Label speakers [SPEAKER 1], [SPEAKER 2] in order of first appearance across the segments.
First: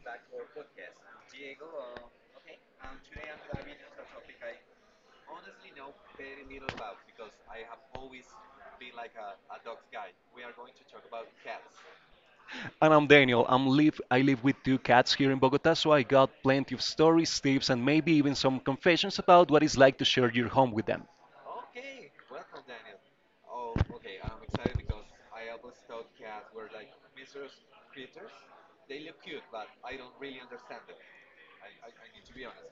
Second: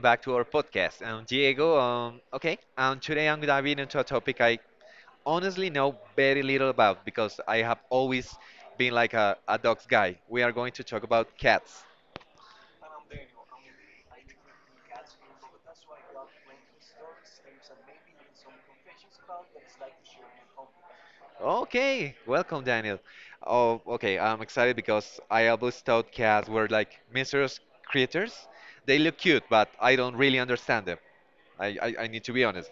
[SPEAKER 1] back to our podcast. I'm Diego. Okay, and today I'm diving into a topic I honestly know very little about because I have always been like a dog's guy. We are going to talk about cats.
[SPEAKER 2] And I'm Daniel. I'm live. I live with two cats here in Bogota, so I got plenty of stories, tips, and maybe even some confessions about what it's like to share your home with them.
[SPEAKER 1] Okay, welcome, Daniel. Oh, okay, I'm excited because I always thought cats were like mysterious creatures. They look cute, but I don't really understand them. I need to be honest.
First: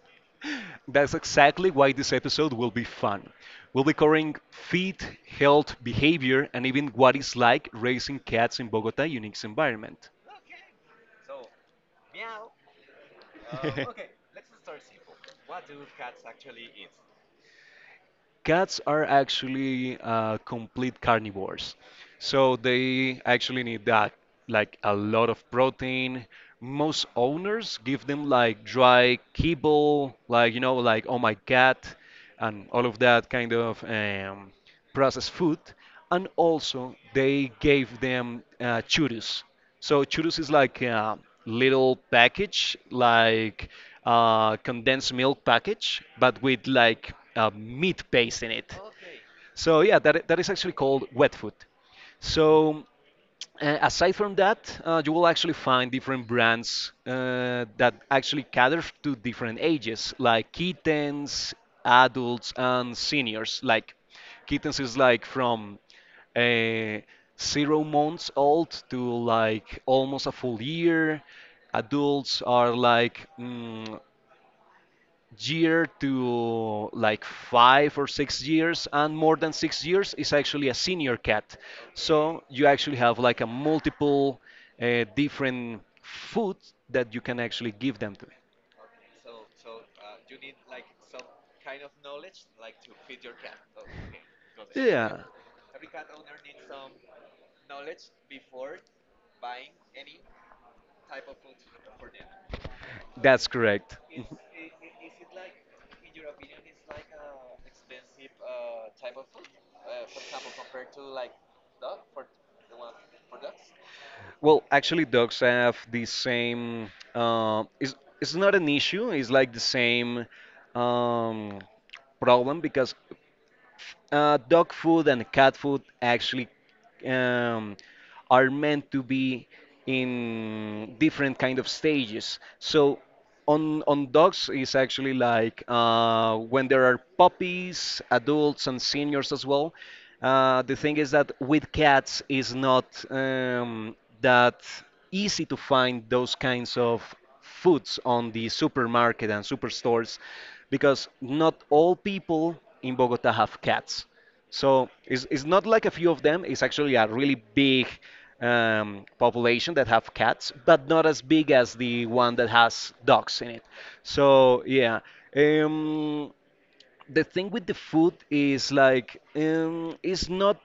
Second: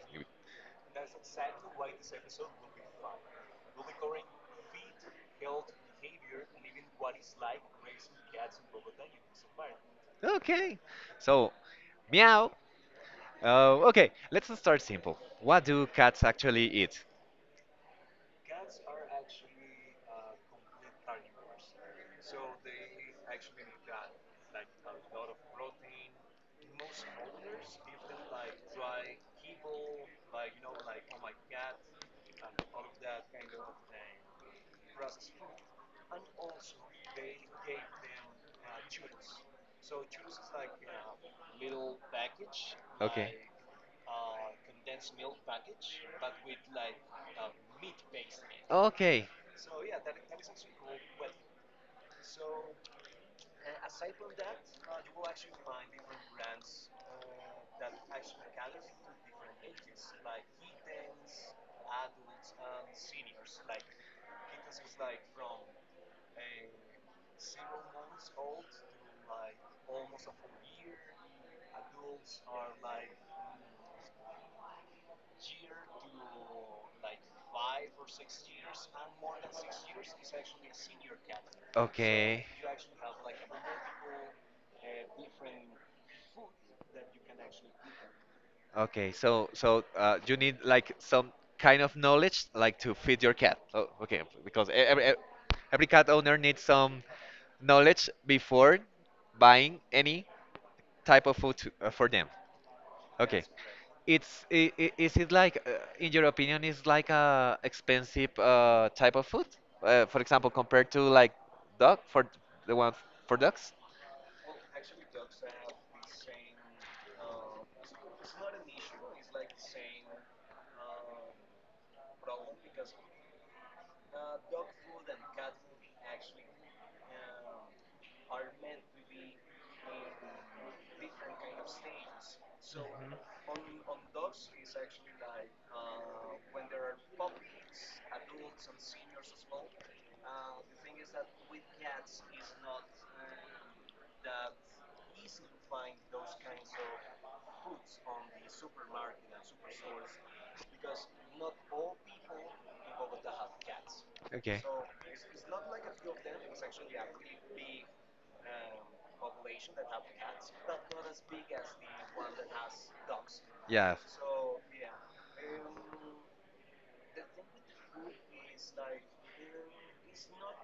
[SPEAKER 2] That's exactly why this episode will be fun. We'll be covering feet, health, behavior, and even what it's like raising cats in Bogota unique environment.
[SPEAKER 1] Okay, so meow. Okay, let's start simple. What do cats actually
[SPEAKER 2] Um,
[SPEAKER 1] eat?
[SPEAKER 2] Cats are actually complete carnivores. So they actually need that, like a lot of protein. Most owners give them like dry kibble, like, like, oh my cat, and all of that kind of processed food, and also they gave them churros. So churros is like a little package, like condensed milk package, but with like meat paste in it.
[SPEAKER 1] Okay. Okay.
[SPEAKER 2] So yeah, that is actually called wet food. So aside from that, you will actually find different brands that actually cater to different ages, like kittens, adults, and seniors. Like kittens is like from uh, 0 months old to like almost a full year. Adults are like year to like 5 or 6 years, and more than 6 years is actually a senior cat. So
[SPEAKER 1] Okay.
[SPEAKER 2] you actually have like a multiple different food that you can actually give them to.
[SPEAKER 1] at. Okay, so you need like some kind of knowledge like to feed your cat. Oh, okay, because
[SPEAKER 2] Yeah,
[SPEAKER 1] every cat owner needs some knowledge before buying any type of food to, for them. Okay.
[SPEAKER 2] that's correct. Mhm.
[SPEAKER 1] Is it like in your opinion is like a expensive type of food? For example, compared to like dog for the one for dogs?
[SPEAKER 2] Well, actually, dogs have the same. It's not an issue. It's like the same um, problem because dog food and cat food actually um, are meant to be in different kind of stages. So on dogs is actually like when there are puppies, adults, and seniors as well. The thing is that with cats is not that easy to find those kinds of foods on the supermarket and superstores because not all people in Bogota have cats.
[SPEAKER 1] Okay.
[SPEAKER 2] So it's not like a few of them. It's actually a really big population that have cats, but not as big as the one that has dogs in it.
[SPEAKER 1] Yeah.
[SPEAKER 2] So yeah, um, the thing with the food is like it's not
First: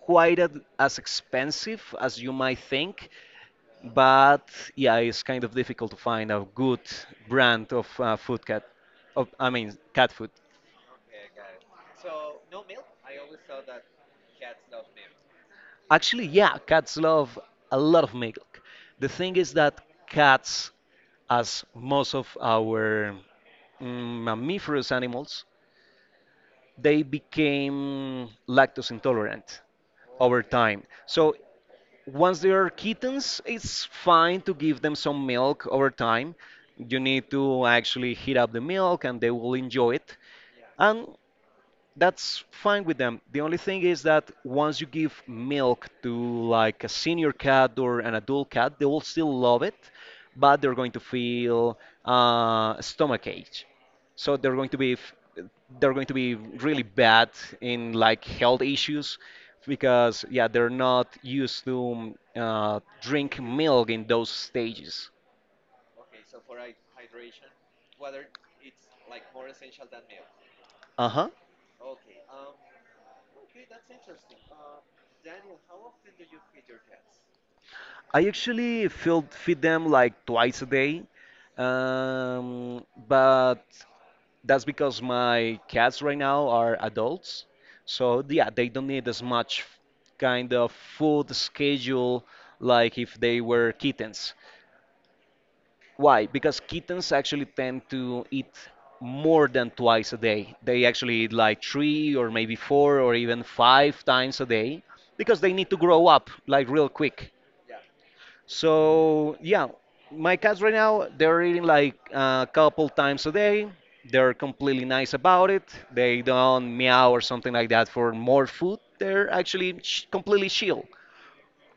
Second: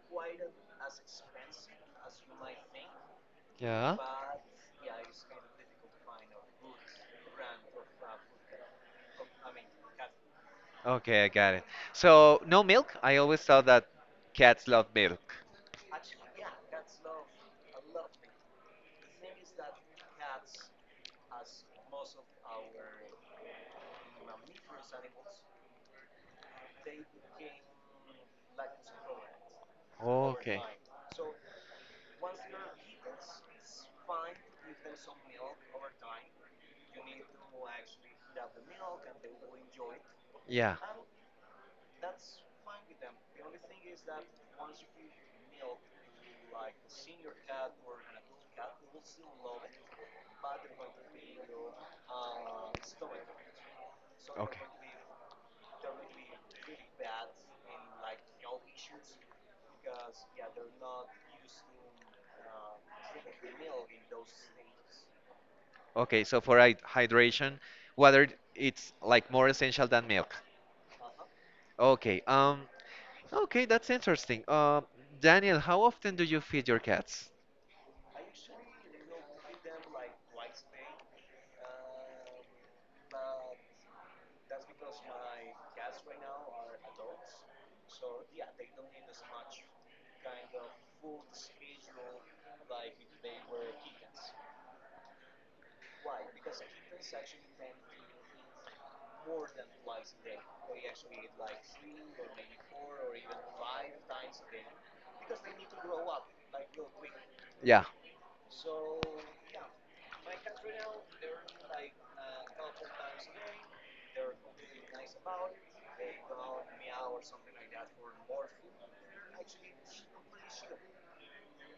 [SPEAKER 2] quite as expensive as you might think,
[SPEAKER 1] Yeah.
[SPEAKER 2] but yeah, it's kind of difficult to find a good brand of food cat. Of, I mean, cat food.
[SPEAKER 1] Okay, I got it. So no milk? I always thought that cats love milk.
[SPEAKER 2] Actually, yeah, cats love a lot of milk. The thing is that cats, as most of our mammiferous animals, they became lactose intolerant over
[SPEAKER 1] Okay.
[SPEAKER 2] time. So once they are kittens, it's fine to give them some milk over time. You need to actually heat up the milk and they will enjoy it.
[SPEAKER 1] Yeah.
[SPEAKER 2] And that's fine with them. The only thing is that once you give milk to like a senior cat or an adult cat, they will still love it, but they're going to feel stomach ache. So they're
[SPEAKER 1] Okay.
[SPEAKER 2] going to be they're going to be really bad in like health issues because yeah, they're not used to drink milk in those stages.
[SPEAKER 1] Okay, so for hydration, water it's like more essential than milk.
[SPEAKER 2] Uh-huh.
[SPEAKER 1] Okay, okay, that's interesting. Daniel, how often do you feed your cats?
[SPEAKER 2] I actually feed them like twice a day. But that's because my cats right now are adults, so yeah, they don't need as much kind of food schedule like if they were kittens. Why? Because kittens actually tend to eat more than twice a day. They actually eat like three or maybe four or even five times a day because they need to grow up like real quick.
[SPEAKER 1] Yeah.
[SPEAKER 2] So yeah, my cats right now they're eating like a couple times a day. They're completely nice about it. They don't meow or something like that for more food. They're actually sh completely chill.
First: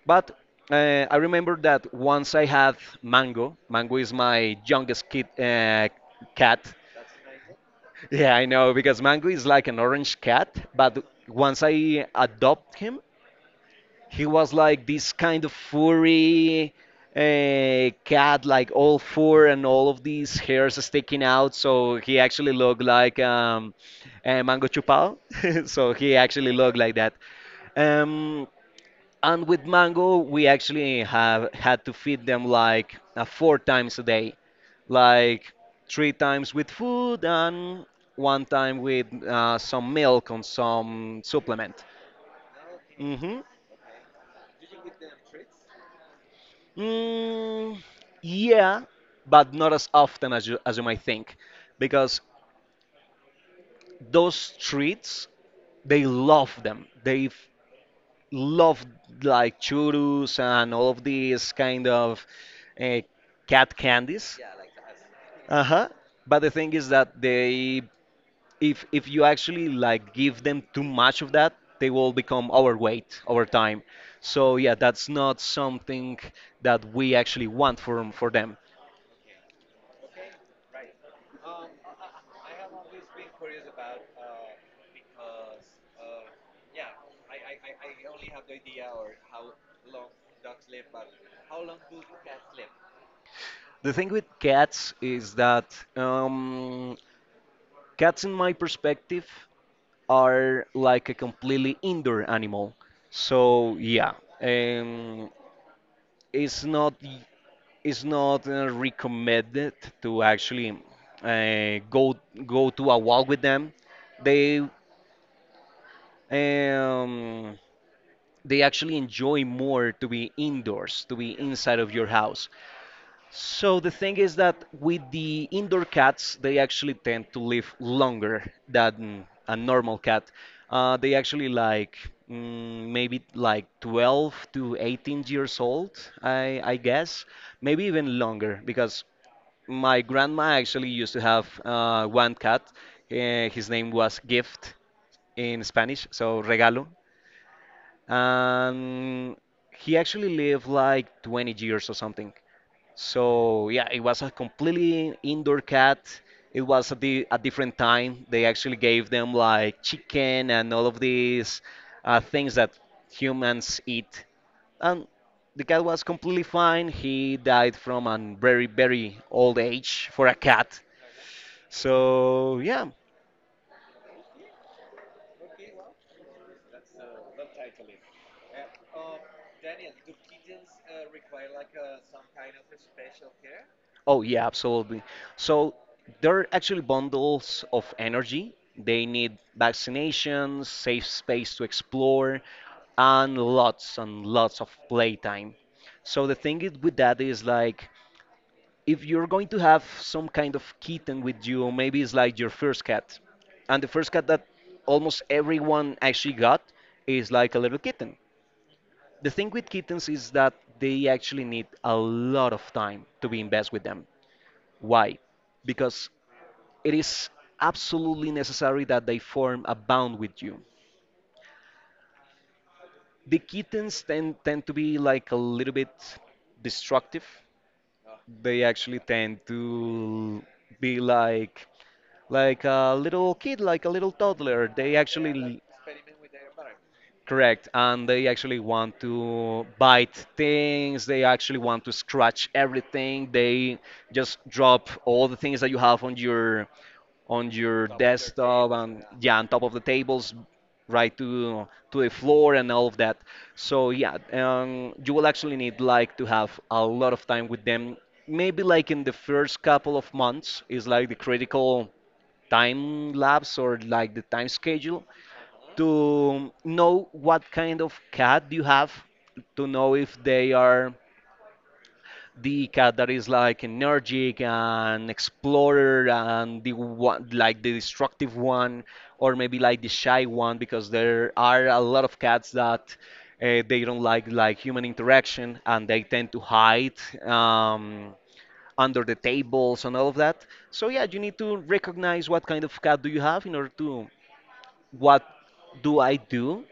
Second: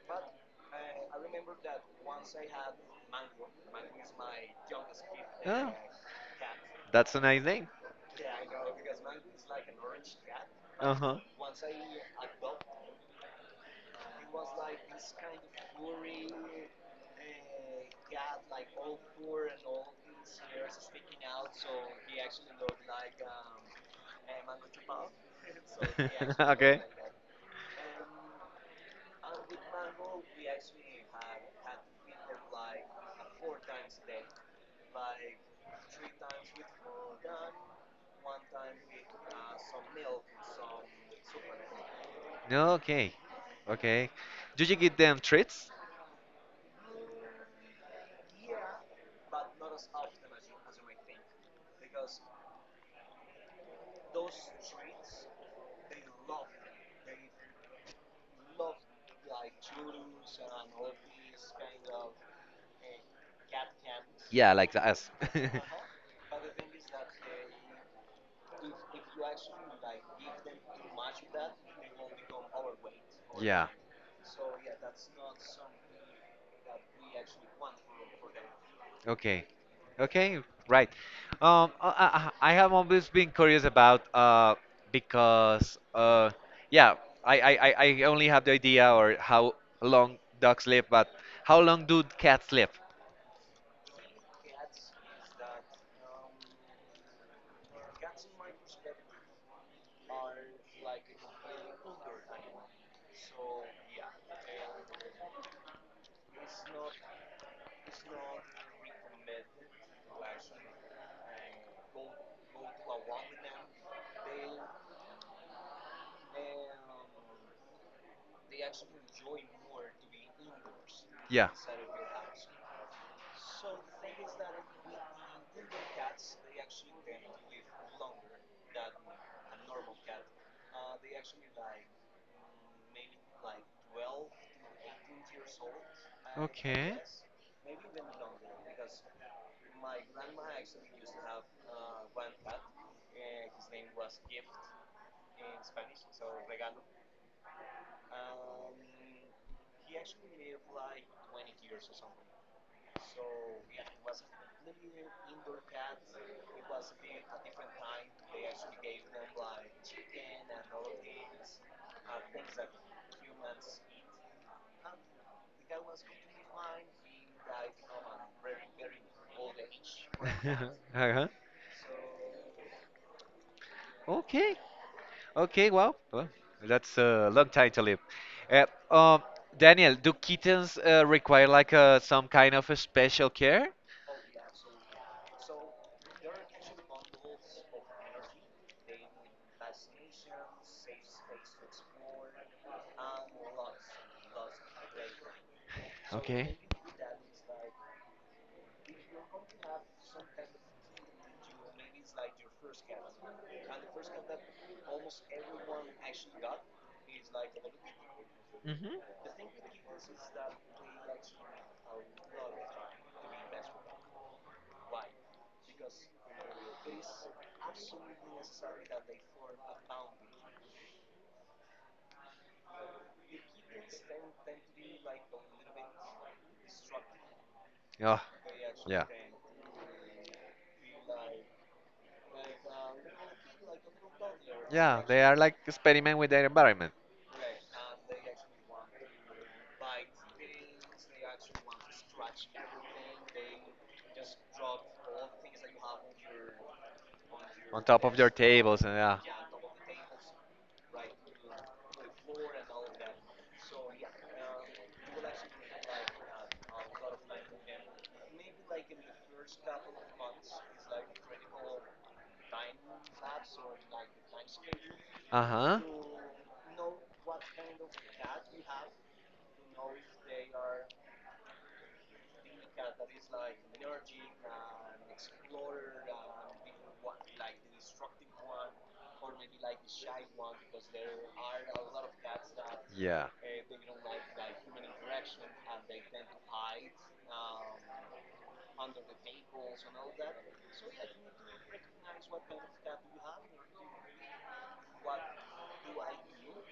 [SPEAKER 2] But I remember that once I had Mango. Mango is my youngest kid
[SPEAKER 1] Oh,
[SPEAKER 2] cat.
[SPEAKER 1] that's a nice name.
[SPEAKER 2] Yeah, I know because Mango is like an orange cat, but
[SPEAKER 1] Uh-huh.
[SPEAKER 2] once I adopt him, he was like this kind of furry cat, like all fur and all of these hairs sticking out. So he actually looked like Mango Chupal. So he actually looked
[SPEAKER 1] Okay.
[SPEAKER 2] like that. Um, and with Mango, we actually have had to feed them like 4 times a day, like 3 times with food and one time with some milk and some supplement.
[SPEAKER 1] No, okay.
[SPEAKER 2] Hmm.
[SPEAKER 1] Okay. Do you give them treats?
[SPEAKER 2] Mm, yeah, but not as often as you might think, because those streets they love them. They love like churros and all of these kind of uh, cat candies.
[SPEAKER 1] Yeah, like us.
[SPEAKER 2] Uh-huh. But the thing is that if you actually like give them too much of that, they will become overweight over
[SPEAKER 1] Yeah.
[SPEAKER 2] time. So yeah, that's not something that we actually want for them.
[SPEAKER 1] Okay. Okay. Right. I have always been curious about uh because uh yeah I, I I I only have the idea or how long dogs live, but how long do cats live?
[SPEAKER 2] The thing with cats is that cats, in my perspective, are like a completely indoor animal. So yeah, um, it's not y- it's not recommended to actually uh, go go to a walk with them. They um, they actually enjoy more to be indoors, to be
[SPEAKER 1] Yeah.
[SPEAKER 2] inside of your house. So the thing is that with the indoor cats, they actually tend to live longer than a normal cat. They actually like maybe like 12 to 18 years old, I
[SPEAKER 1] Okay.
[SPEAKER 2] guess, maybe even longer because my grandma actually used to have one cat. His name was Gift in Spanish, so regalo, and he actually lived like 20 years or something. So yeah, it was a completely indoor cat. It was at the a different time. They actually gave them like chicken and all of these things that humans eat. And the cat was completely fine. He died from a very very old age for a cat.
[SPEAKER 1] Uh-huh.
[SPEAKER 2] So yeah.
[SPEAKER 1] Okay. Okay, well, that's a long time to live. Uh, um, Daniel, do kittens require like some kind of a special care?
[SPEAKER 2] Oh, yeah, absolutely. So there are actually bundles of energy. They need vaccinations, safe space to explore, and lots of playtime. So the
[SPEAKER 1] Okay.
[SPEAKER 2] thing is with that is like if you're going to have some kind of kitten with you, maybe it's like your first cat. And the first cat that almost everyone actually got is like a little kitten.
[SPEAKER 1] Mm-hmm.
[SPEAKER 2] The thing with kittens is that they actually need a lot of time to be invested with them. Why? Because it is absolutely necessary that they form a bond with you. The kittens tend to be like a little bit destructive.
[SPEAKER 1] Oh,
[SPEAKER 2] They actually
[SPEAKER 1] yeah.
[SPEAKER 2] tend to be like a little kid, like a little toddler. They
[SPEAKER 1] Yeah, they are like
[SPEAKER 2] actually
[SPEAKER 1] experiment with their environment.
[SPEAKER 2] Correct, and they actually want to bite things, they actually want to scratch everything, they just drop all the things that you have on your
[SPEAKER 1] On top of your
[SPEAKER 2] desktop
[SPEAKER 1] tables and
[SPEAKER 2] and
[SPEAKER 1] yeah.
[SPEAKER 2] yeah, on top of the tables, right to the floor and all of that. So yeah, you will actually need like to have a lot of time with them. Maybe like in the first couple of months is like the critical time lapse or like the time schedule
[SPEAKER 1] Uh huh.
[SPEAKER 2] to know what kind of cat you have, to know if they are the cat that is like energetic and explorer and the one like the destructive one, or maybe like the shy one, because there are a lot of cats that
[SPEAKER 1] Yeah.
[SPEAKER 2] they don't like human interaction and they tend to hide um, under the tables and all of that. So yeah, you need to recognize what kind of cat do you have in order to, what do I do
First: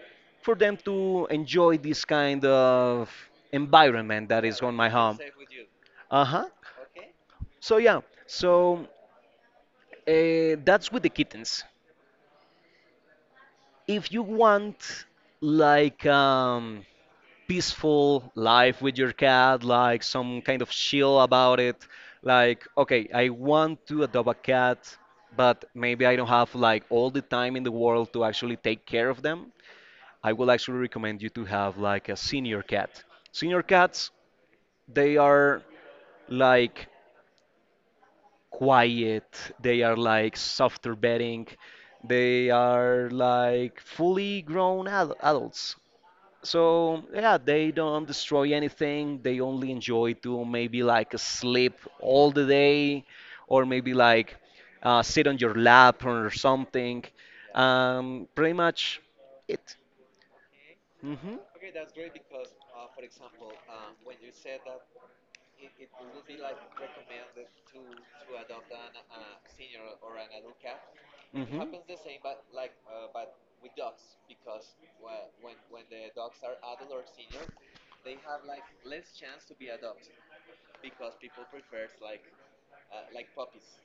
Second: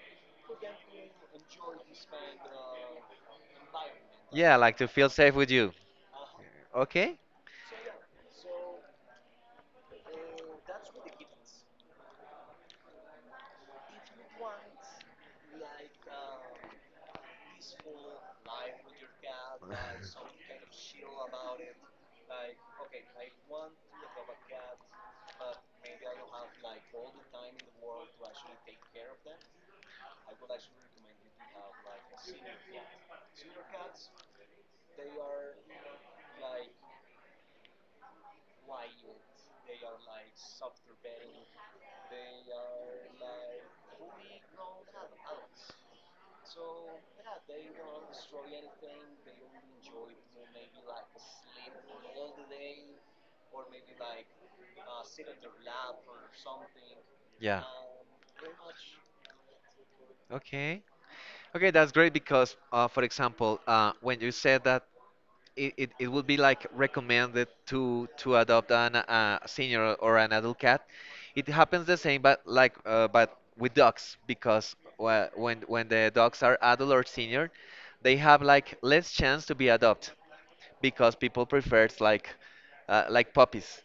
[SPEAKER 2] for them to enjoy this kind of environment that
[SPEAKER 1] Yeah,
[SPEAKER 2] is on
[SPEAKER 1] like to
[SPEAKER 2] my
[SPEAKER 1] feel
[SPEAKER 2] home.
[SPEAKER 1] safe with you.
[SPEAKER 2] Uh-huh.
[SPEAKER 1] Okay.
[SPEAKER 2] So yeah, so that's with the kittens. If you want like peaceful life with your cat, like some kind of chill about it, like, okay, I want to adopt a cat, but maybe I don't have like all the time in the world to actually take care of them. I will actually recommend you to have like a senior cat. Senior cats, they are like quiet, they are like softer bedding, they are like fully grown ad adults. So yeah, they don't destroy anything. They only enjoy to maybe like sleep all the day, or maybe like sit on your lap or something.
[SPEAKER 1] yeah.
[SPEAKER 2] Pretty much it.
[SPEAKER 1] Okay.
[SPEAKER 2] Hmm,
[SPEAKER 1] Okay, that's great because, for example, when you said that it would be like recommended to adopt an senior or an adult cat. It happens the same, but like but with dogs because when the dogs are adult or senior, they have like less chance to be adopted because people prefer it's like puppies.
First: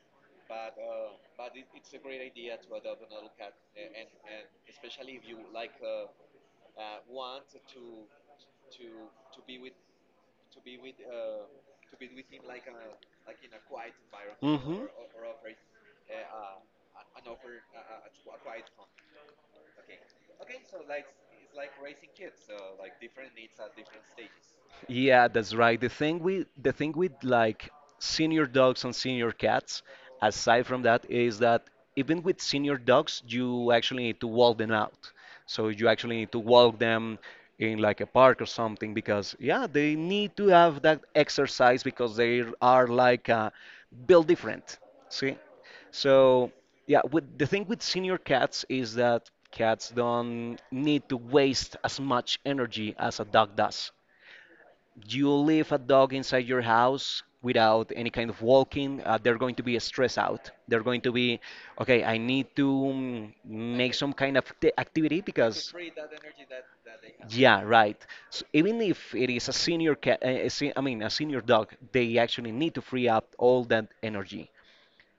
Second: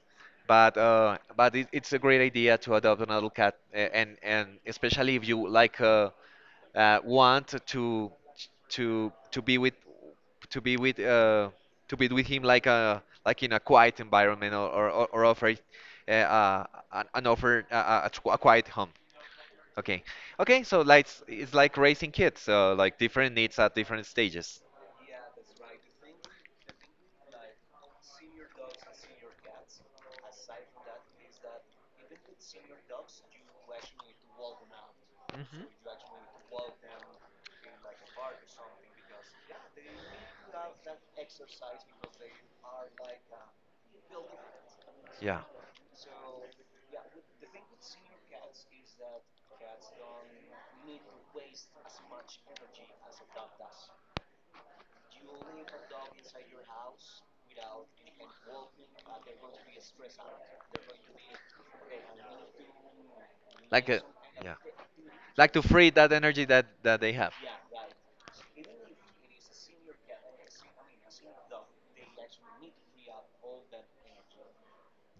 [SPEAKER 1] But it's a great idea to adopt an adult cat, and especially if you like want to be with to be with uh, to be with him like a like in a quiet environment
[SPEAKER 2] hmm,
[SPEAKER 1] or
[SPEAKER 2] hmm.
[SPEAKER 1] or, or or offer it, uh, uh, an offer a quiet home. Okay, okay. So like it's like raising kids, like different needs at different stages.
[SPEAKER 2] Yeah, that's right. The thing with like senior dogs and senior cats, aside from that, is that even with senior dogs, you actually need to walk them out. So you actually need to walk them in like a park or something because yeah, they need to have that exercise because they are like built different. See?
[SPEAKER 1] Mhm.
[SPEAKER 2] So, yeah, with the thing with senior cats is that cats don't need to waste as much energy as a dog does. You leave a dog inside your house without any kind of walking, they're going to be stressed out. They're going to be, okay, I need to
[SPEAKER 1] Like
[SPEAKER 2] make
[SPEAKER 1] a,
[SPEAKER 2] some kind of
[SPEAKER 1] yeah,
[SPEAKER 2] activity,
[SPEAKER 1] like to
[SPEAKER 2] because,
[SPEAKER 1] free that energy that that they have.
[SPEAKER 2] yeah, right. So even if it is a senior cat, I mean, a senior dog, they actually need to free up all that energy.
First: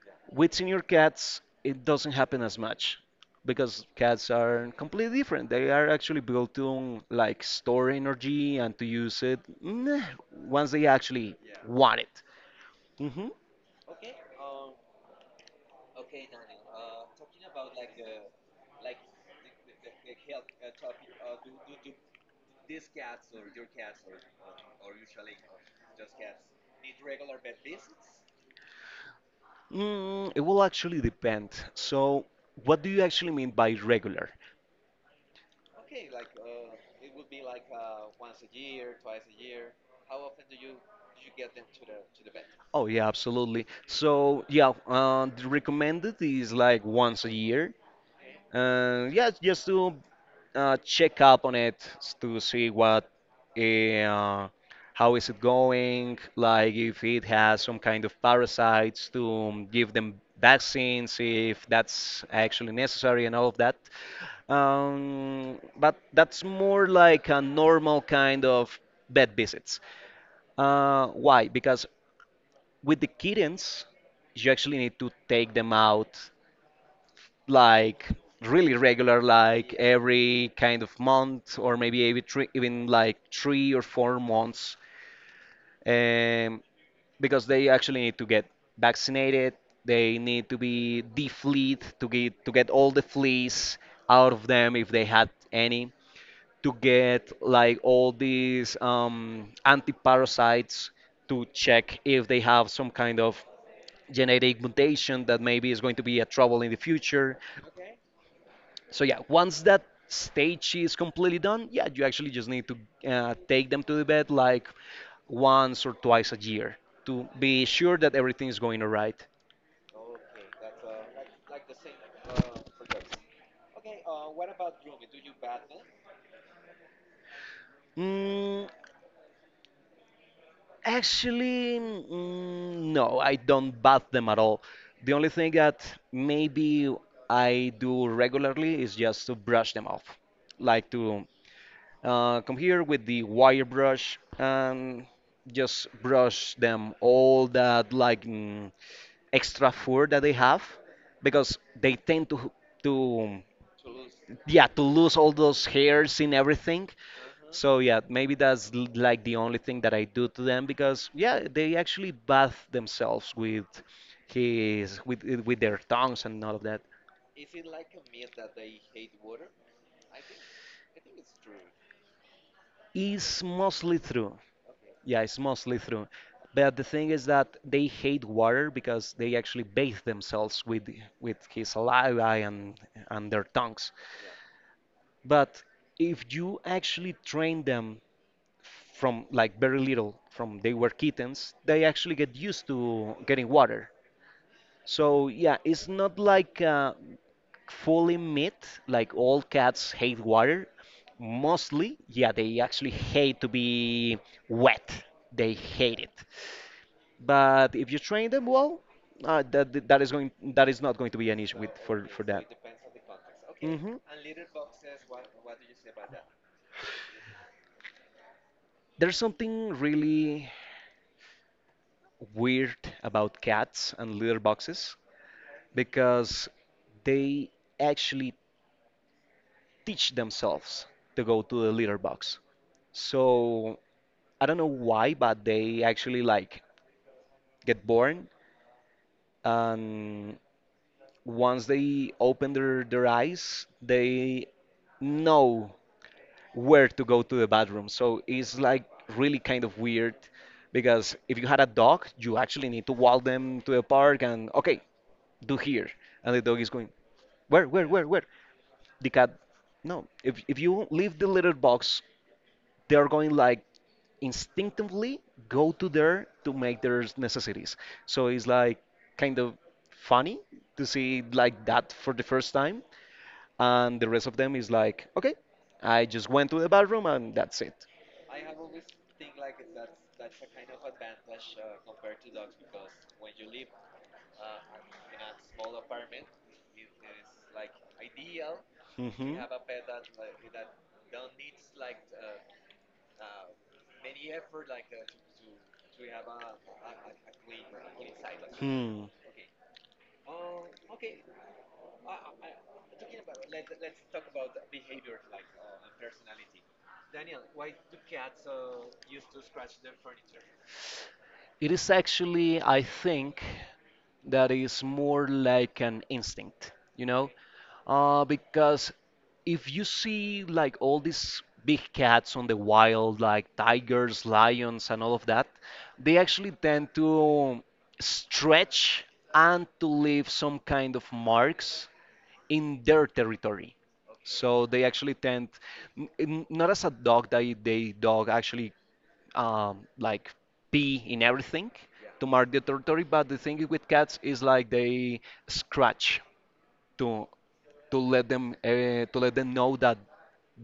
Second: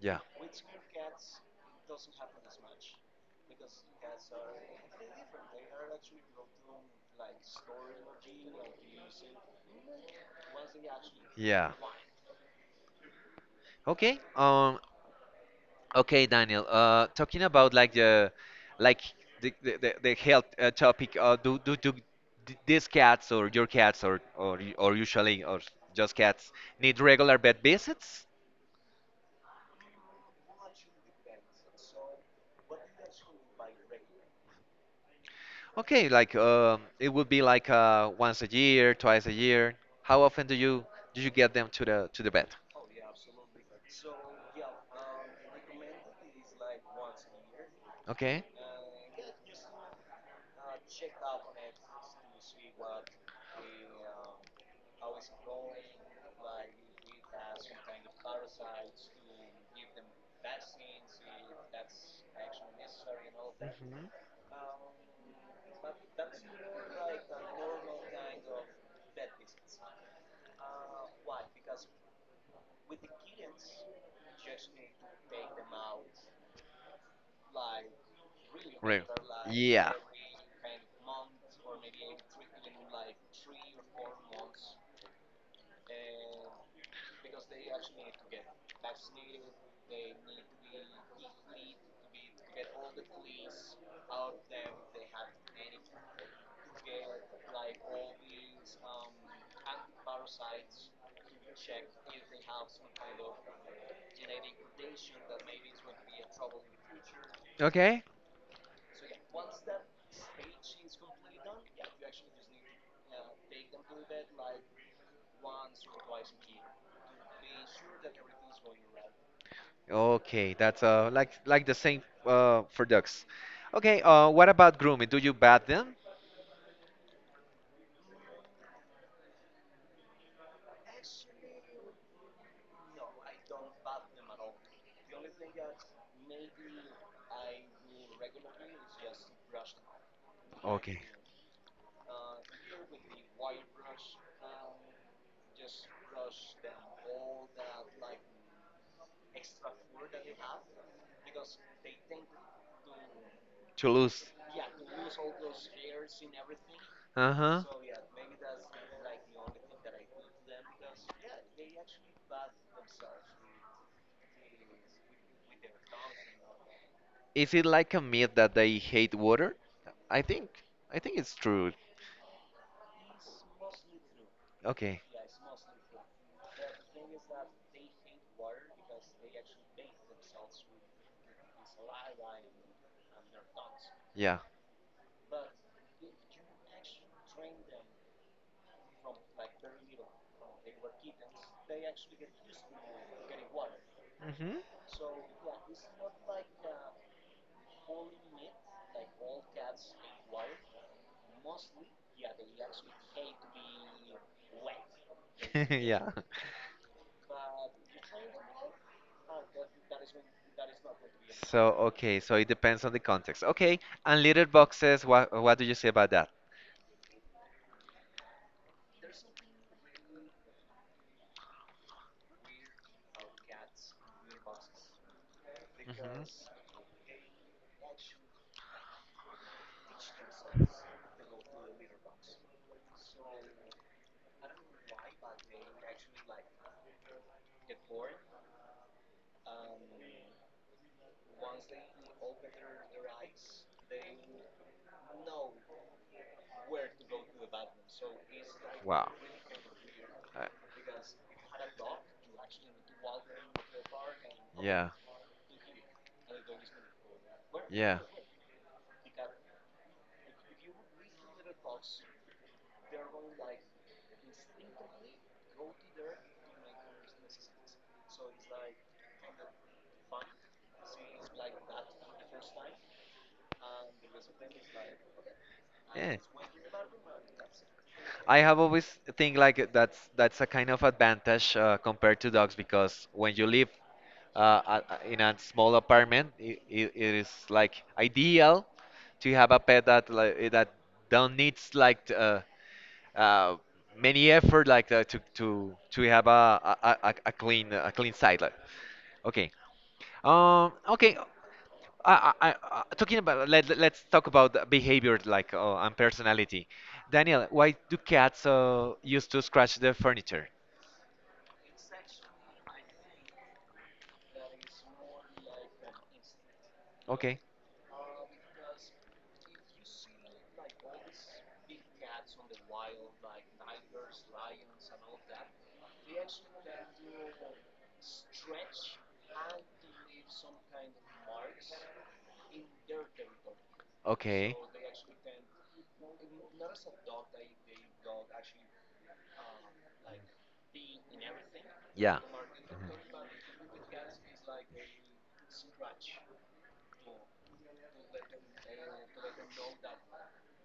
[SPEAKER 1] Yeah,
[SPEAKER 2] With senior cats, it doesn't happen as much because cats are completely different. They are actually built to like store energy and to use it once they actually
[SPEAKER 1] yeah.
[SPEAKER 2] want it. Hmm.
[SPEAKER 1] Okay. Okay, Daniel. Talking about like like the health topic. Do these cats or your cats or usually or just cats need regular vet visits?
[SPEAKER 2] It will actually depend. So, what do you actually mean by regular?
[SPEAKER 1] Okay, like it would be like once a year, twice a year. How often do you get them to the vet?
[SPEAKER 2] Oh, yeah, absolutely. So, yeah, the recommended is like once a year.
[SPEAKER 1] Okay.
[SPEAKER 2] Yeah, just to check up on it to see what, uh, how is it going, like if it has some kind of parasites, to give them vaccines if that's actually necessary and all of that.
[SPEAKER 1] Mhm.
[SPEAKER 2] Um, but that's more like a normal kind of vet visits. Uh, why because with the kittens you actually need to take them out like really
[SPEAKER 1] Right.
[SPEAKER 2] regular, like
[SPEAKER 1] Yeah.
[SPEAKER 2] every kind of month or maybe every three, even like 3 or 4 months, um, because they actually need to get vaccinated. They need to be defleed to get all the fleas out of them if they had any. To get like all these anti-parasites, to check if they have some kind of genetic mutation that maybe is going to be a trouble in the future.
[SPEAKER 1] Okay.
[SPEAKER 2] So yeah, once that stage is completely done, yeah, you actually just need to take them to the vet like once or twice a year to be sure that everything is going all right.
[SPEAKER 1] Okay, that's like the same for ducks. Okay, what about grooming? Do you bat them?
[SPEAKER 2] Mm, Actually, no, I don't bath them at all. The only thing that maybe I do regularly is just to brush them off, like
[SPEAKER 1] Okay.
[SPEAKER 2] to come here with the wire brush and just brush them all that like, extra fur that they have because they tend to,
[SPEAKER 1] Toulouse.
[SPEAKER 2] yeah, to lose all those hairs and everything.
[SPEAKER 1] Uh-huh.
[SPEAKER 2] So yeah, maybe that's like the only thing that I do to them because yeah, they actually bath themselves with his with their tongues and all of that.
[SPEAKER 1] Is it like a myth that they hate water? I think I think it's true.
[SPEAKER 2] It's mostly true.
[SPEAKER 1] Okay,
[SPEAKER 2] Yeah, it's mostly true. But the thing is that they hate water because they actually bathe themselves with his saliva and their tongues.
[SPEAKER 1] yeah.
[SPEAKER 2] But if you actually train them from like very little, from they were kittens, they actually get used to getting water.
[SPEAKER 1] Mm-hmm.
[SPEAKER 2] So yeah, it's not like fully myth, like all cats hate water. Mostly, yeah, they actually hate to be wet. They hate
[SPEAKER 1] Yeah.
[SPEAKER 2] it. But if you train them well, that is not going to be an issue
[SPEAKER 1] So
[SPEAKER 2] with
[SPEAKER 1] okay,
[SPEAKER 2] for
[SPEAKER 1] so
[SPEAKER 2] that.
[SPEAKER 1] it depends on the context. Okay,
[SPEAKER 2] Hmm.
[SPEAKER 1] and litter boxes, what do you say about that?
[SPEAKER 2] There's something really weird about cats and litter boxes
[SPEAKER 1] Mhm.
[SPEAKER 2] because they actually teach themselves to go to the litter box. So I don't know why, but they actually like get born, and once they open their eyes, they know where to go to the bathroom. So it's like
[SPEAKER 1] Wow.
[SPEAKER 2] really kind of weird
[SPEAKER 1] I,
[SPEAKER 2] because if you had a dog, you actually need to walk them to the park and okay,
[SPEAKER 1] yeah,
[SPEAKER 2] do here. And the dog is going,
[SPEAKER 1] yeah.
[SPEAKER 2] where, where? The cat, no. If you leave the litter box, they're going like instinctively go to there to make their necessities. So it's like kind of funny to see it like that for the first time. And the rest of them is like, okay, I
[SPEAKER 1] Yeah,
[SPEAKER 2] just went to the bathroom and that's it.
[SPEAKER 1] I have always think like that's a kind of advantage compared to dogs because when you live in a small apartment, it is like ideal to
[SPEAKER 2] Mhm.
[SPEAKER 1] have a pet that like, eh, that don't needs like uh, many effort like to have a clean a clean side like.
[SPEAKER 2] Hmm.
[SPEAKER 1] Okay. Okay. Talking about let's talk about the behavior like and personality. Daniel, why do cats used to scratch the furniture?
[SPEAKER 2] It is actually, I think, that is more like an instinct, you know?
[SPEAKER 1] Okay,
[SPEAKER 2] Because if you see like all these big cats on the wild, like tigers, lions, and all of that, they actually tend to stretch and to leave some kind of marks in their territory.
[SPEAKER 1] okay,
[SPEAKER 2] So they actually tend, not as a dog, they dog actually like pee in everything
[SPEAKER 1] yeah,
[SPEAKER 2] to mark the territory. But the thing with cats is like they scratch to to let them, to let them know that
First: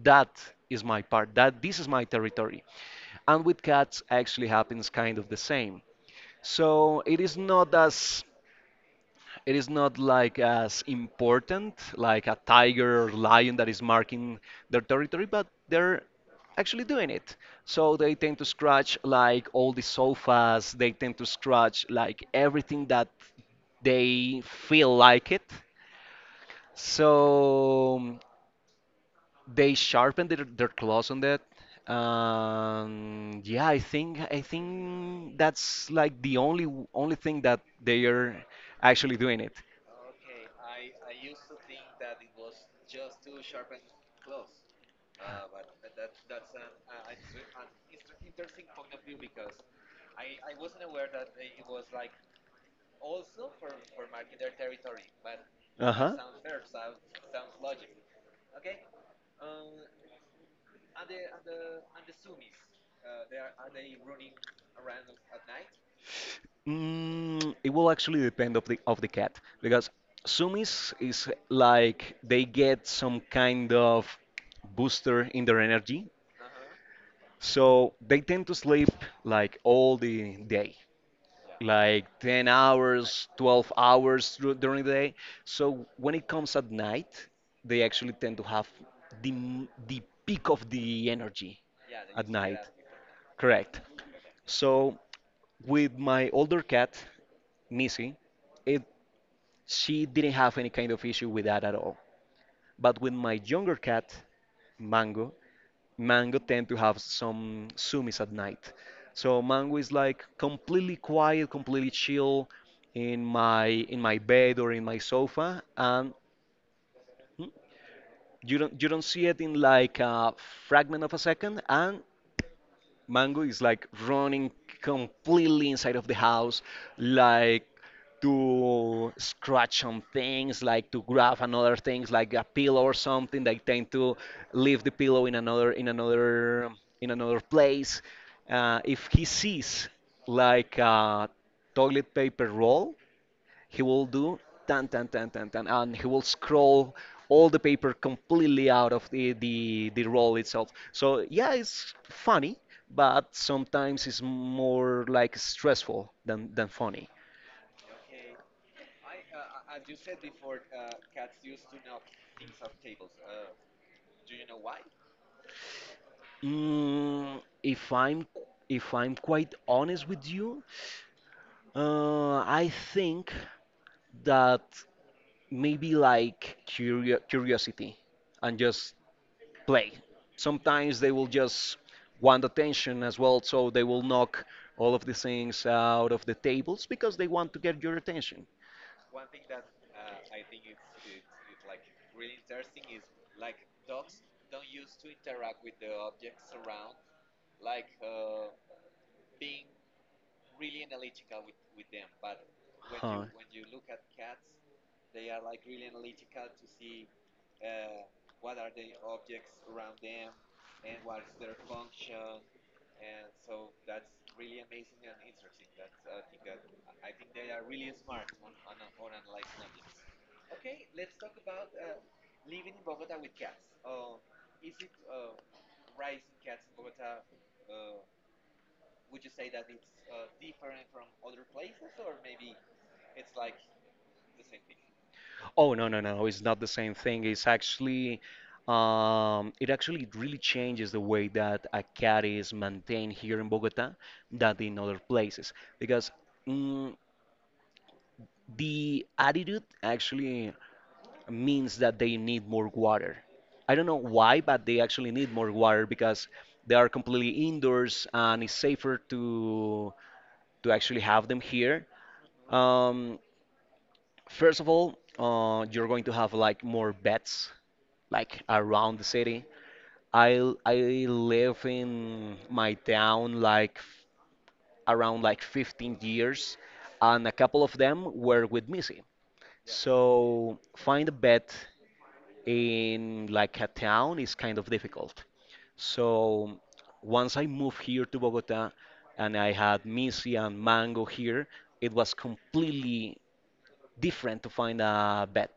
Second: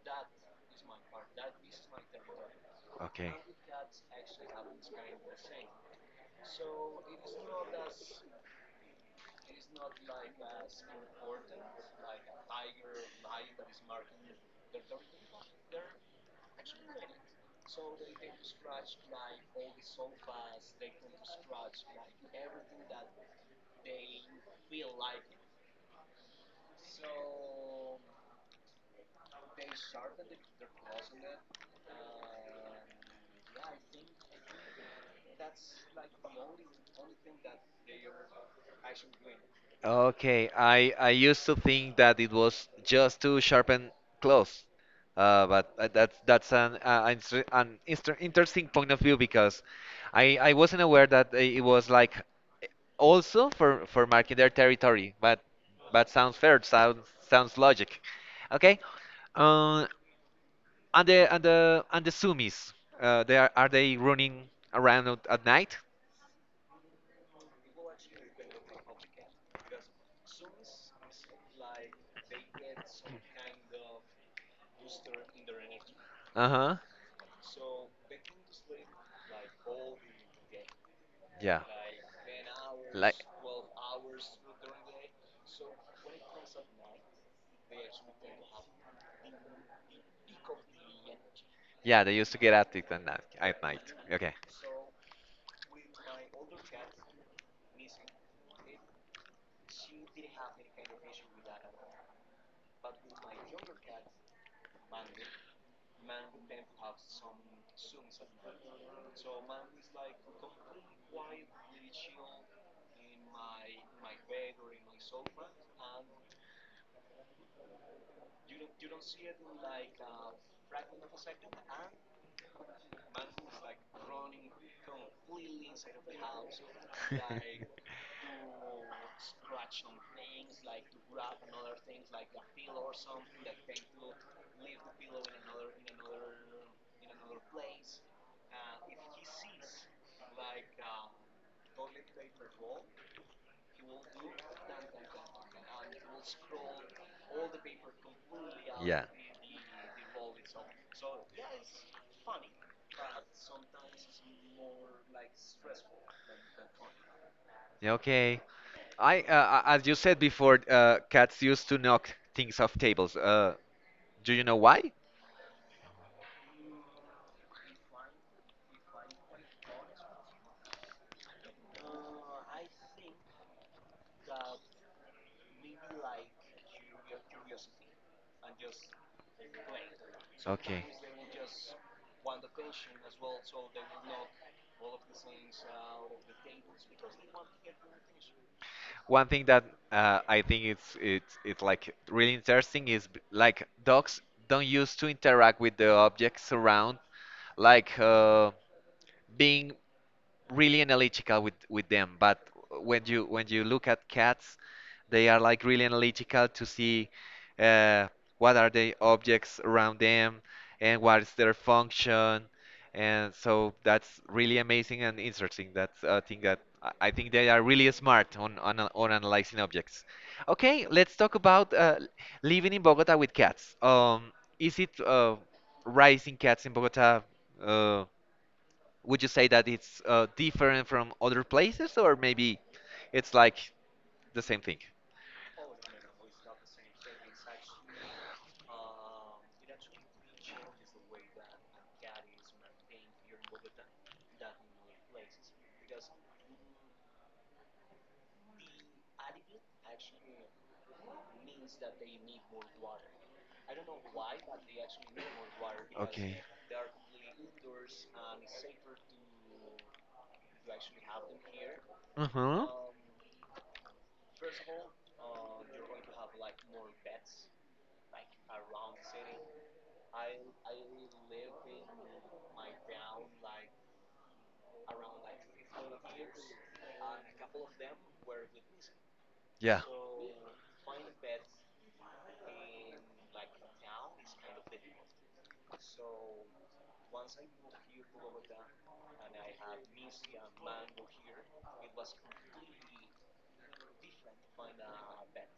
[SPEAKER 2] that is my part, that this is my territory.
[SPEAKER 1] Mhm. okay.
[SPEAKER 2] And with cats actually happens kind of the same. So it is not as it is not like as important like a tiger or lion that is marking their territory, but they're actually doing it. So they tend to scratch like all the sofas. They tend to scratch like everything that they feel like it. So they sharpen their claws on that. Yeah, I think that's like the only thing that they are actually doing it.
[SPEAKER 1] Okay, I used to think that it was just to sharpen claws, but that's an interesting point of view because I wasn't aware that it was like also for marking their territory, but
[SPEAKER 2] Uh-huh.
[SPEAKER 1] sounds fair, sounds sounds logic. Okay, uh, and the sumis, they are they running around at night?
[SPEAKER 2] It will actually depend of the cat because sumis is like they get some kind of booster in their energy,
[SPEAKER 1] Uh-huh.
[SPEAKER 2] so they tend to sleep like all the day,
[SPEAKER 1] Yeah.
[SPEAKER 2] like 10
[SPEAKER 1] Like.
[SPEAKER 2] hours, 12 hours during the day. So when it comes at night, they actually tend to have the peak of the energy
[SPEAKER 1] Yeah, they
[SPEAKER 2] at
[SPEAKER 1] used to get
[SPEAKER 2] night.
[SPEAKER 1] addicted at night. At
[SPEAKER 2] Correct.
[SPEAKER 1] night. Okay.
[SPEAKER 2] So with my older cat, Nisi, it she didn't have any kind of issue with that at all. But with my younger cat, Mango, Mango tend to have some sumis at night. So Mango is like completely quiet, completely chill in my bed or in my sofa, and mm, you don't see it in like a fragment of a second, and Mango is like running completely inside of the house, like to scratch on things, like to grab another things, like a pillow or something. They tend to leave the pillow in another place. If he sees like a toilet paper roll, he will do tan tan tan tan tan, and he will scroll all the paper completely out
[SPEAKER 1] Yeah.
[SPEAKER 2] of the roll itself. So yeah, it's funny, but sometimes it's more like stressful than funny.
[SPEAKER 1] Yeah, Okay. As you said before, cats used to knock things off tables. Do you know why?
[SPEAKER 2] Mm, if I'm if I'm quite honest with you, I think that maybe like curiosity and just play.
[SPEAKER 1] Okay.
[SPEAKER 2] Sometimes they will just want attention as well, so they will knock all of the things out of the tables because they want to get your attention.
[SPEAKER 1] One thing that I think it's like really interesting is like dogs don't used to interact with the objects around, like being really analytical with them but when you
[SPEAKER 2] Huh.
[SPEAKER 1] when you look at cats they are like really analytical to see uh, what are the objects around them and what is their function and so that's really amazing and interesting that's a thing that I think they are really smart on on analyzing objects. Okay, let's talk about living in Bogota with cats. Is it raising cats in Bogota, uh, would you say that it's different from other places, or maybe it's like the same thing?
[SPEAKER 2] Oh no no no! It's not the same thing. It actually really changes the way that a cat is maintained here in Bogota than in other places because mm, the attitude actually means that they need more water. I don't know why, but they actually need more water because
[SPEAKER 1] Okay.
[SPEAKER 2] they are completely indoors and it's safer to actually have them here.
[SPEAKER 1] Uh huh.
[SPEAKER 2] Um, First of all, you're going to have like more beds like around the city. I live in my town like around like 15 years, and a couple of them were with Missy.
[SPEAKER 1] Yeah.
[SPEAKER 2] So find a bed in like a town is kind of difficult. So once I moved here to Bogota and I had Missy and Mango here, it was completely different to find a bed.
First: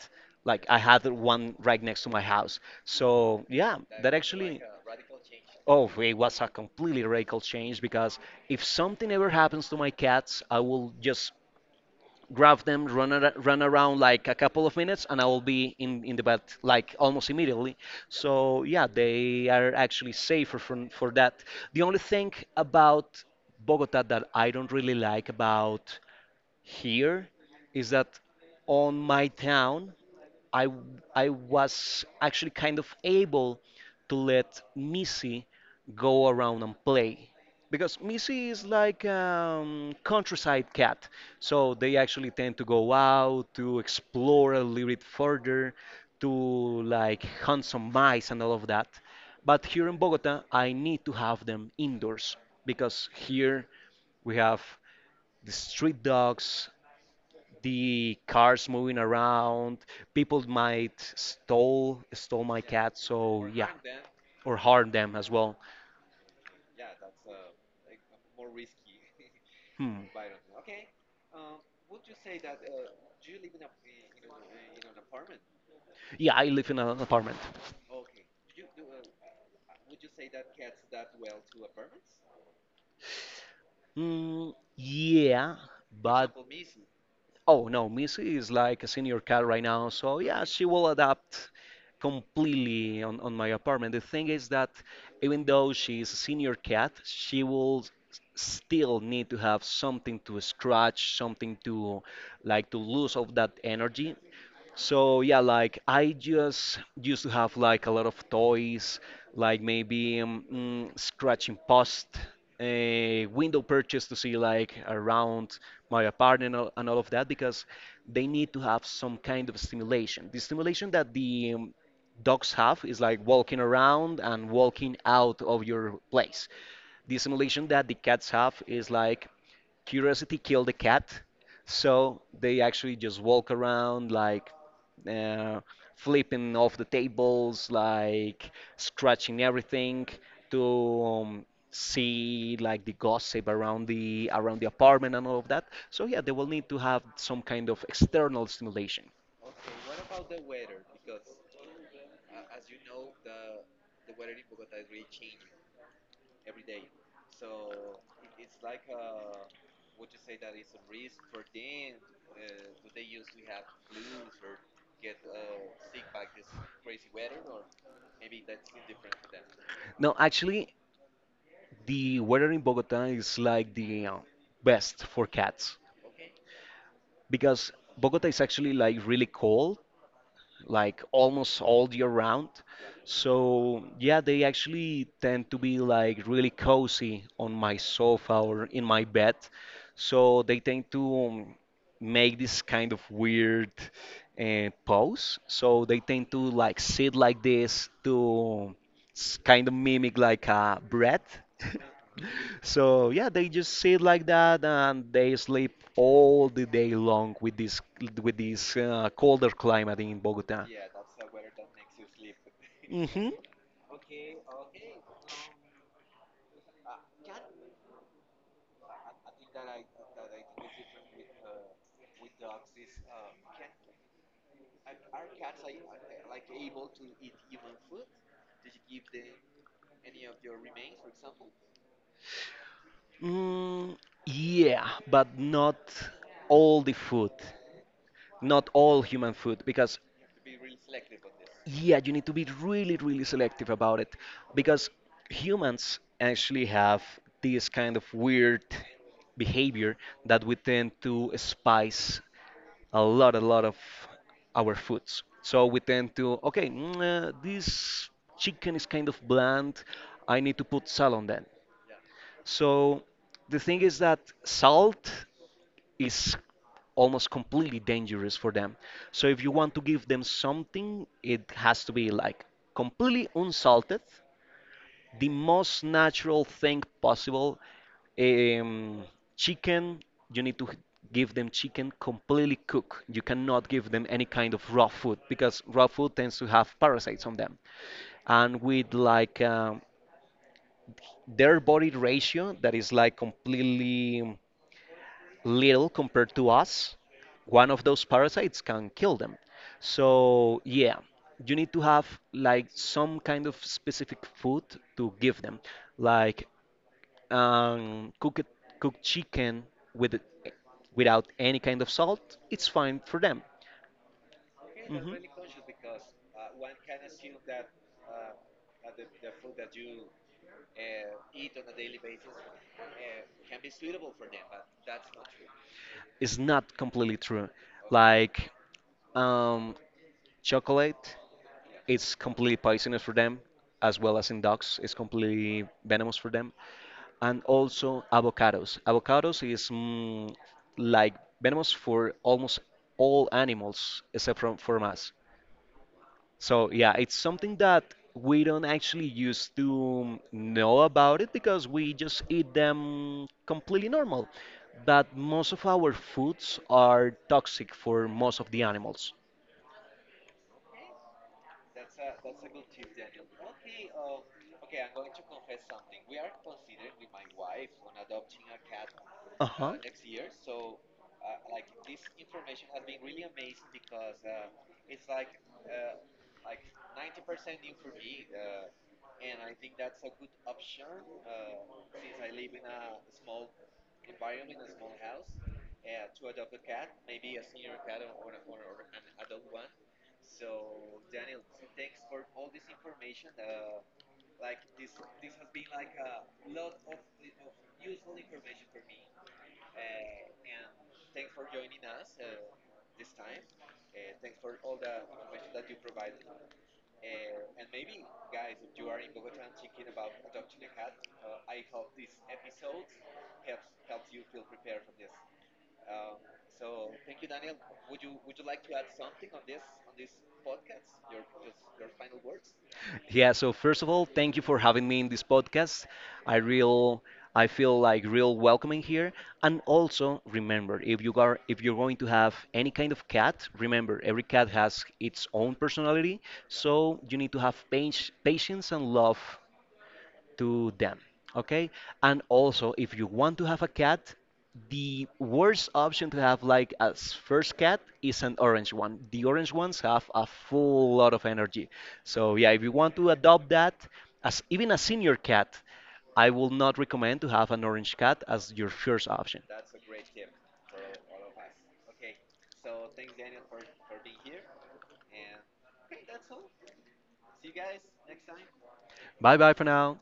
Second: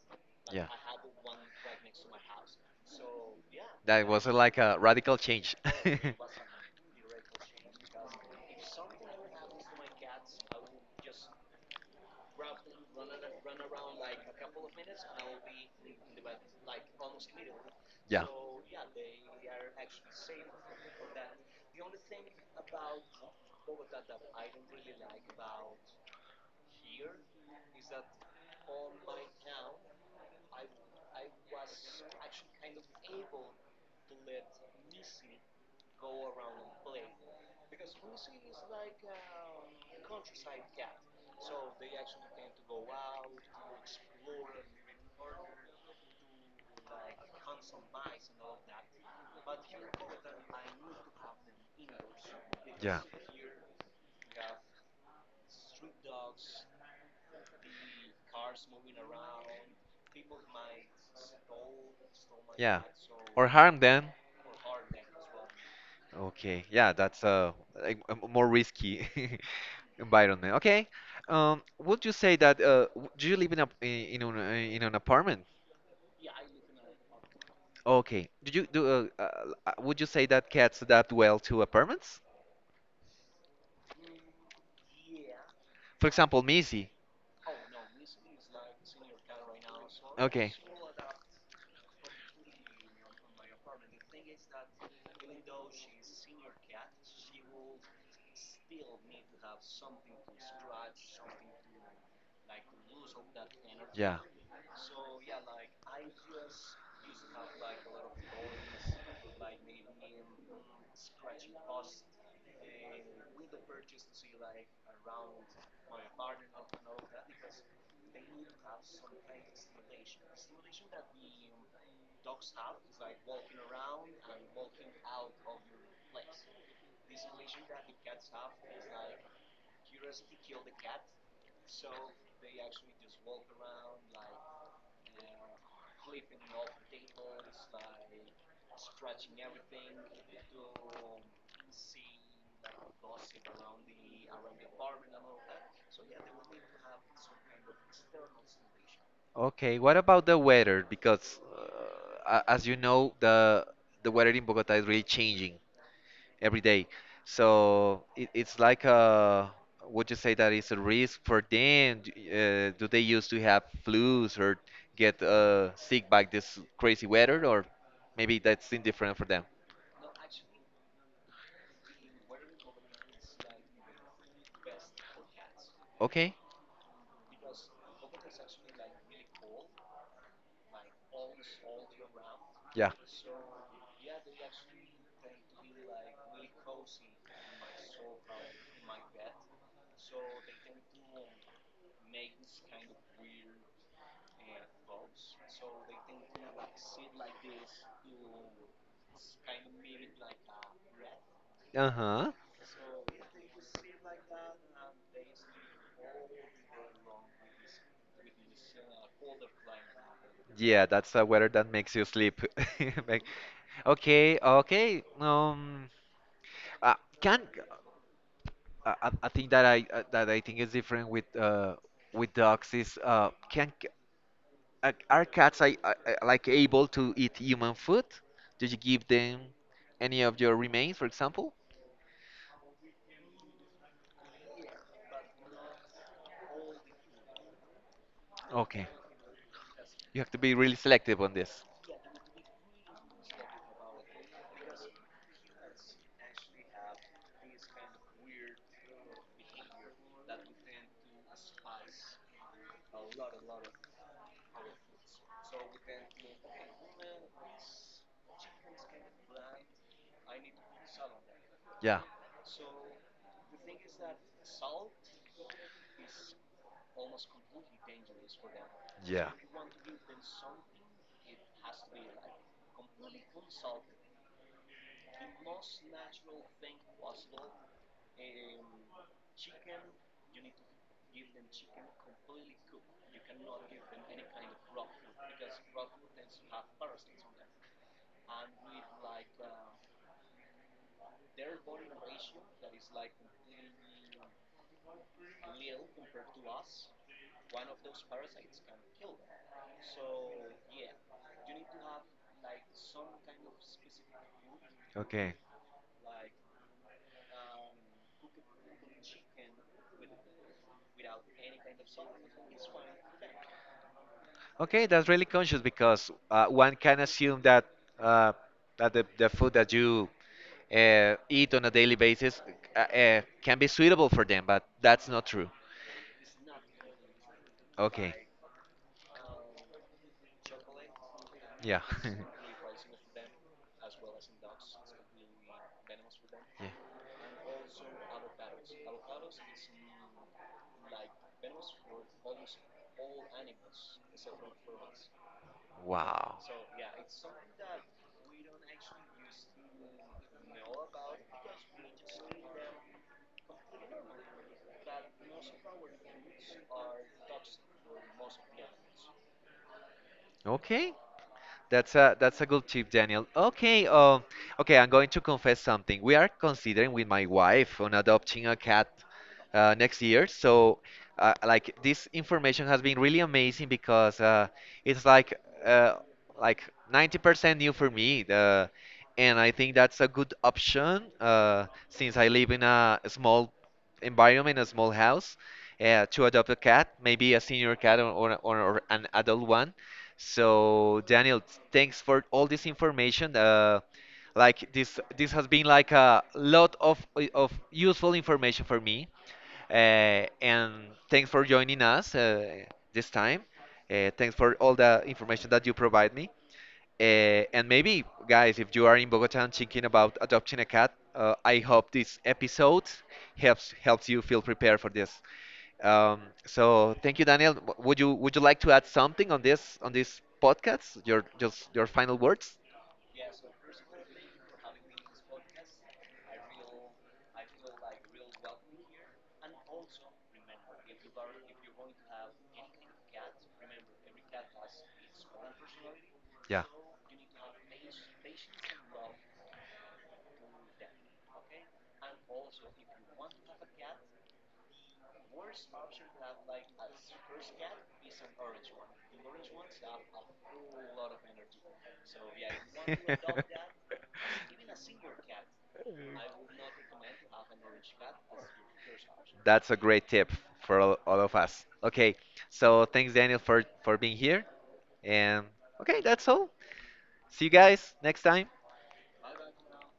[SPEAKER 2] Like
[SPEAKER 1] Yeah.
[SPEAKER 2] I had one right next to my house. So yeah,
[SPEAKER 1] That
[SPEAKER 2] that
[SPEAKER 1] was like
[SPEAKER 2] actually
[SPEAKER 1] a radical change.
[SPEAKER 2] oh, it was a completely radical change because if something ever happens to my cats, I will just grab them, run, run around like a couple of minutes, and I will be in the bed like almost immediately.
[SPEAKER 1] Yeah.
[SPEAKER 2] So yeah, they are actually safer for that. The only thing about Bogota that I don't really like about here is that on my town I was actually kind of able to let Missy go around and play because Missy is like countryside cat, so they actually tend to go out to explore a little bit further, to like hunt some mice and all of that. But here in Bogota, I need to have them indoors
[SPEAKER 1] Yeah.
[SPEAKER 2] because here we have the street dogs, the cars moving around. People might stole my
[SPEAKER 1] Yeah.
[SPEAKER 2] cat, so
[SPEAKER 1] Or
[SPEAKER 2] yeah,
[SPEAKER 1] harm them.
[SPEAKER 2] or harm them as well.
[SPEAKER 1] Okay. Yeah, that's a more risky
[SPEAKER 2] Hmm.
[SPEAKER 1] environment. Okay. Would you say that do you live in a in an apartment?
[SPEAKER 2] Yeah, I live in an apartment.
[SPEAKER 1] Okay. Do you do would you say that cats adapt well to apartments?
[SPEAKER 2] Yeah,
[SPEAKER 1] For
[SPEAKER 2] but
[SPEAKER 1] example, Missy.
[SPEAKER 2] oh no, Missy is like a senior cat right now, so yeah,
[SPEAKER 1] Okay.
[SPEAKER 2] she will adapt completely on my apartment. The thing is that even though she is a senior cat, she will still need to have something to scratch, something to like to lose of that energy.
[SPEAKER 1] Yeah.
[SPEAKER 2] So yeah, like I just used to have like a lot of toys, like maybe scratching post, a window purchase to see like around my apartment and all of that because they need to have some kind of stimulation. The stimulation that the dogs have is like walking around and walking out of your place. The stimulation that the cats have is like curiosity killed the cat. So they actually just walk around like uh, flipping off the tables, like scratching everything to um, see like the gossip around the apartment and all of that. So yeah, they will need to have some kind of external stimulation.
[SPEAKER 1] Okay. What about the weather? Because as you know, the weather in Bogota is really changing. Every day. So it's like a, would you say that it's a risk for them? Do they used to have flus or get sick by this crazy weather, or maybe that's indifferent for them?
[SPEAKER 2] Now, actually, the weather in Bogota is like the best for cats
[SPEAKER 1] Okay,
[SPEAKER 2] because Bogota is actually like really cold like almost all year round.
[SPEAKER 1] yeah.
[SPEAKER 2] So yeah, they actually tend to be like really cozy on my sofa or in my bed. So they tend to make this kind of weird pose. So they tend to like sit like this to kind of mimic like a breath.
[SPEAKER 1] Uh-huh.
[SPEAKER 2] So yeah, they just sit like that and they sleep all the day long with this colder climate in Bogota.
[SPEAKER 1] Yeah, that's a weather that makes you sleep. Like,
[SPEAKER 2] Hmm.
[SPEAKER 1] okay, okay. Uh, can I think that I think is different with dogs is are cats like able to eat human food? Did you give them any of your remains, for example?
[SPEAKER 2] Mm, yeah, but not all the food, not
[SPEAKER 1] Okay,
[SPEAKER 2] all human food, because
[SPEAKER 1] you have to be really selective on this.
[SPEAKER 2] yeah, you need to be really, really selective about it, because humans actually have this kind of weird behavior that we tend to spice a lot of our foods. So we tend to, okay, this chicken is kind of bland. I need to put salt on that.
[SPEAKER 1] Yeah,
[SPEAKER 2] So the thing is that salt is almost completely dangerous for them. So
[SPEAKER 1] yeah.
[SPEAKER 2] if you want to give them something, it has to be like completely unsalted, the most natural thing possible. Um, Chicken, you need to give them chicken completely cooked. You cannot give them any kind of raw food because raw food tends to have parasites on them. And with like their body ratio that is like completely little compared to us, one of those parasites can kill them. So, yeah, you need to have like some kind of specific food to
[SPEAKER 1] Okay,
[SPEAKER 2] give them, like um, cooked cooked chicken with without any kind of salt. It's fine for them.
[SPEAKER 1] okay, that's really
[SPEAKER 2] Hmm.
[SPEAKER 1] conscious because one can assume that uh, the food that you eat on a daily basis can be suitable for them, but that's not true.
[SPEAKER 2] It's not completely true.
[SPEAKER 1] Okay.
[SPEAKER 2] Like um, chocolate,
[SPEAKER 1] Yeah.
[SPEAKER 2] it's completely poisonous for them, as well as in dogs, it's completely venomous for them.
[SPEAKER 1] Yeah.
[SPEAKER 2] And also avocados. Avocados is like venomous for almost all animals except from us.
[SPEAKER 1] Wow.
[SPEAKER 2] So yeah, it's something that we don't actually used to know about it because we just eat them completely normal. But most of our foods are toxic for most of the animals.
[SPEAKER 1] Okay. That's a good tip, Daniel. Okay, okay, I'm going to confess something. We are considering with my wife on adopting a cat
[SPEAKER 2] Uh-huh.
[SPEAKER 1] next year. So, like this information has been really amazing because it's uh, like 90% new for me. The, and I think that's a good option since I live in a small environment, a small house, to adopt a cat, maybe a senior cat or an adult one. So, Daniel, thanks for all this information. Like this, this has been like a lot of useful information for me. And thanks for joining us this time. Thanks for all the information that you provide me. And maybe, guys, if you are in Bogota and thinking about adopting a cat, I hope this episode helps you feel prepared for this. So thank you, Daniel. Would you like to add something on this podcast? Your just your final words?
[SPEAKER 2] Yeah, so first of all, thank you for having me in this podcast. I real I feel like real welcoming here. And also remember, if you're going to have any kind of cat, remember every cat has its own personality,
[SPEAKER 1] Yeah.
[SPEAKER 2] so you need to have patience and love to them. Okay? And also, if you want to have a cat, the worst option to have like as first cat is an orange one. The orange ones have a full lot of energy. So yeah, if you want to adopt that as even a senior cat, I will not recommend to have an orange cat as your first option.
[SPEAKER 1] That's a great tip for all of us. Okay, so thanks Daniel for being here, and okay, that's all. See you guys next time.
[SPEAKER 2] Bye bye for now.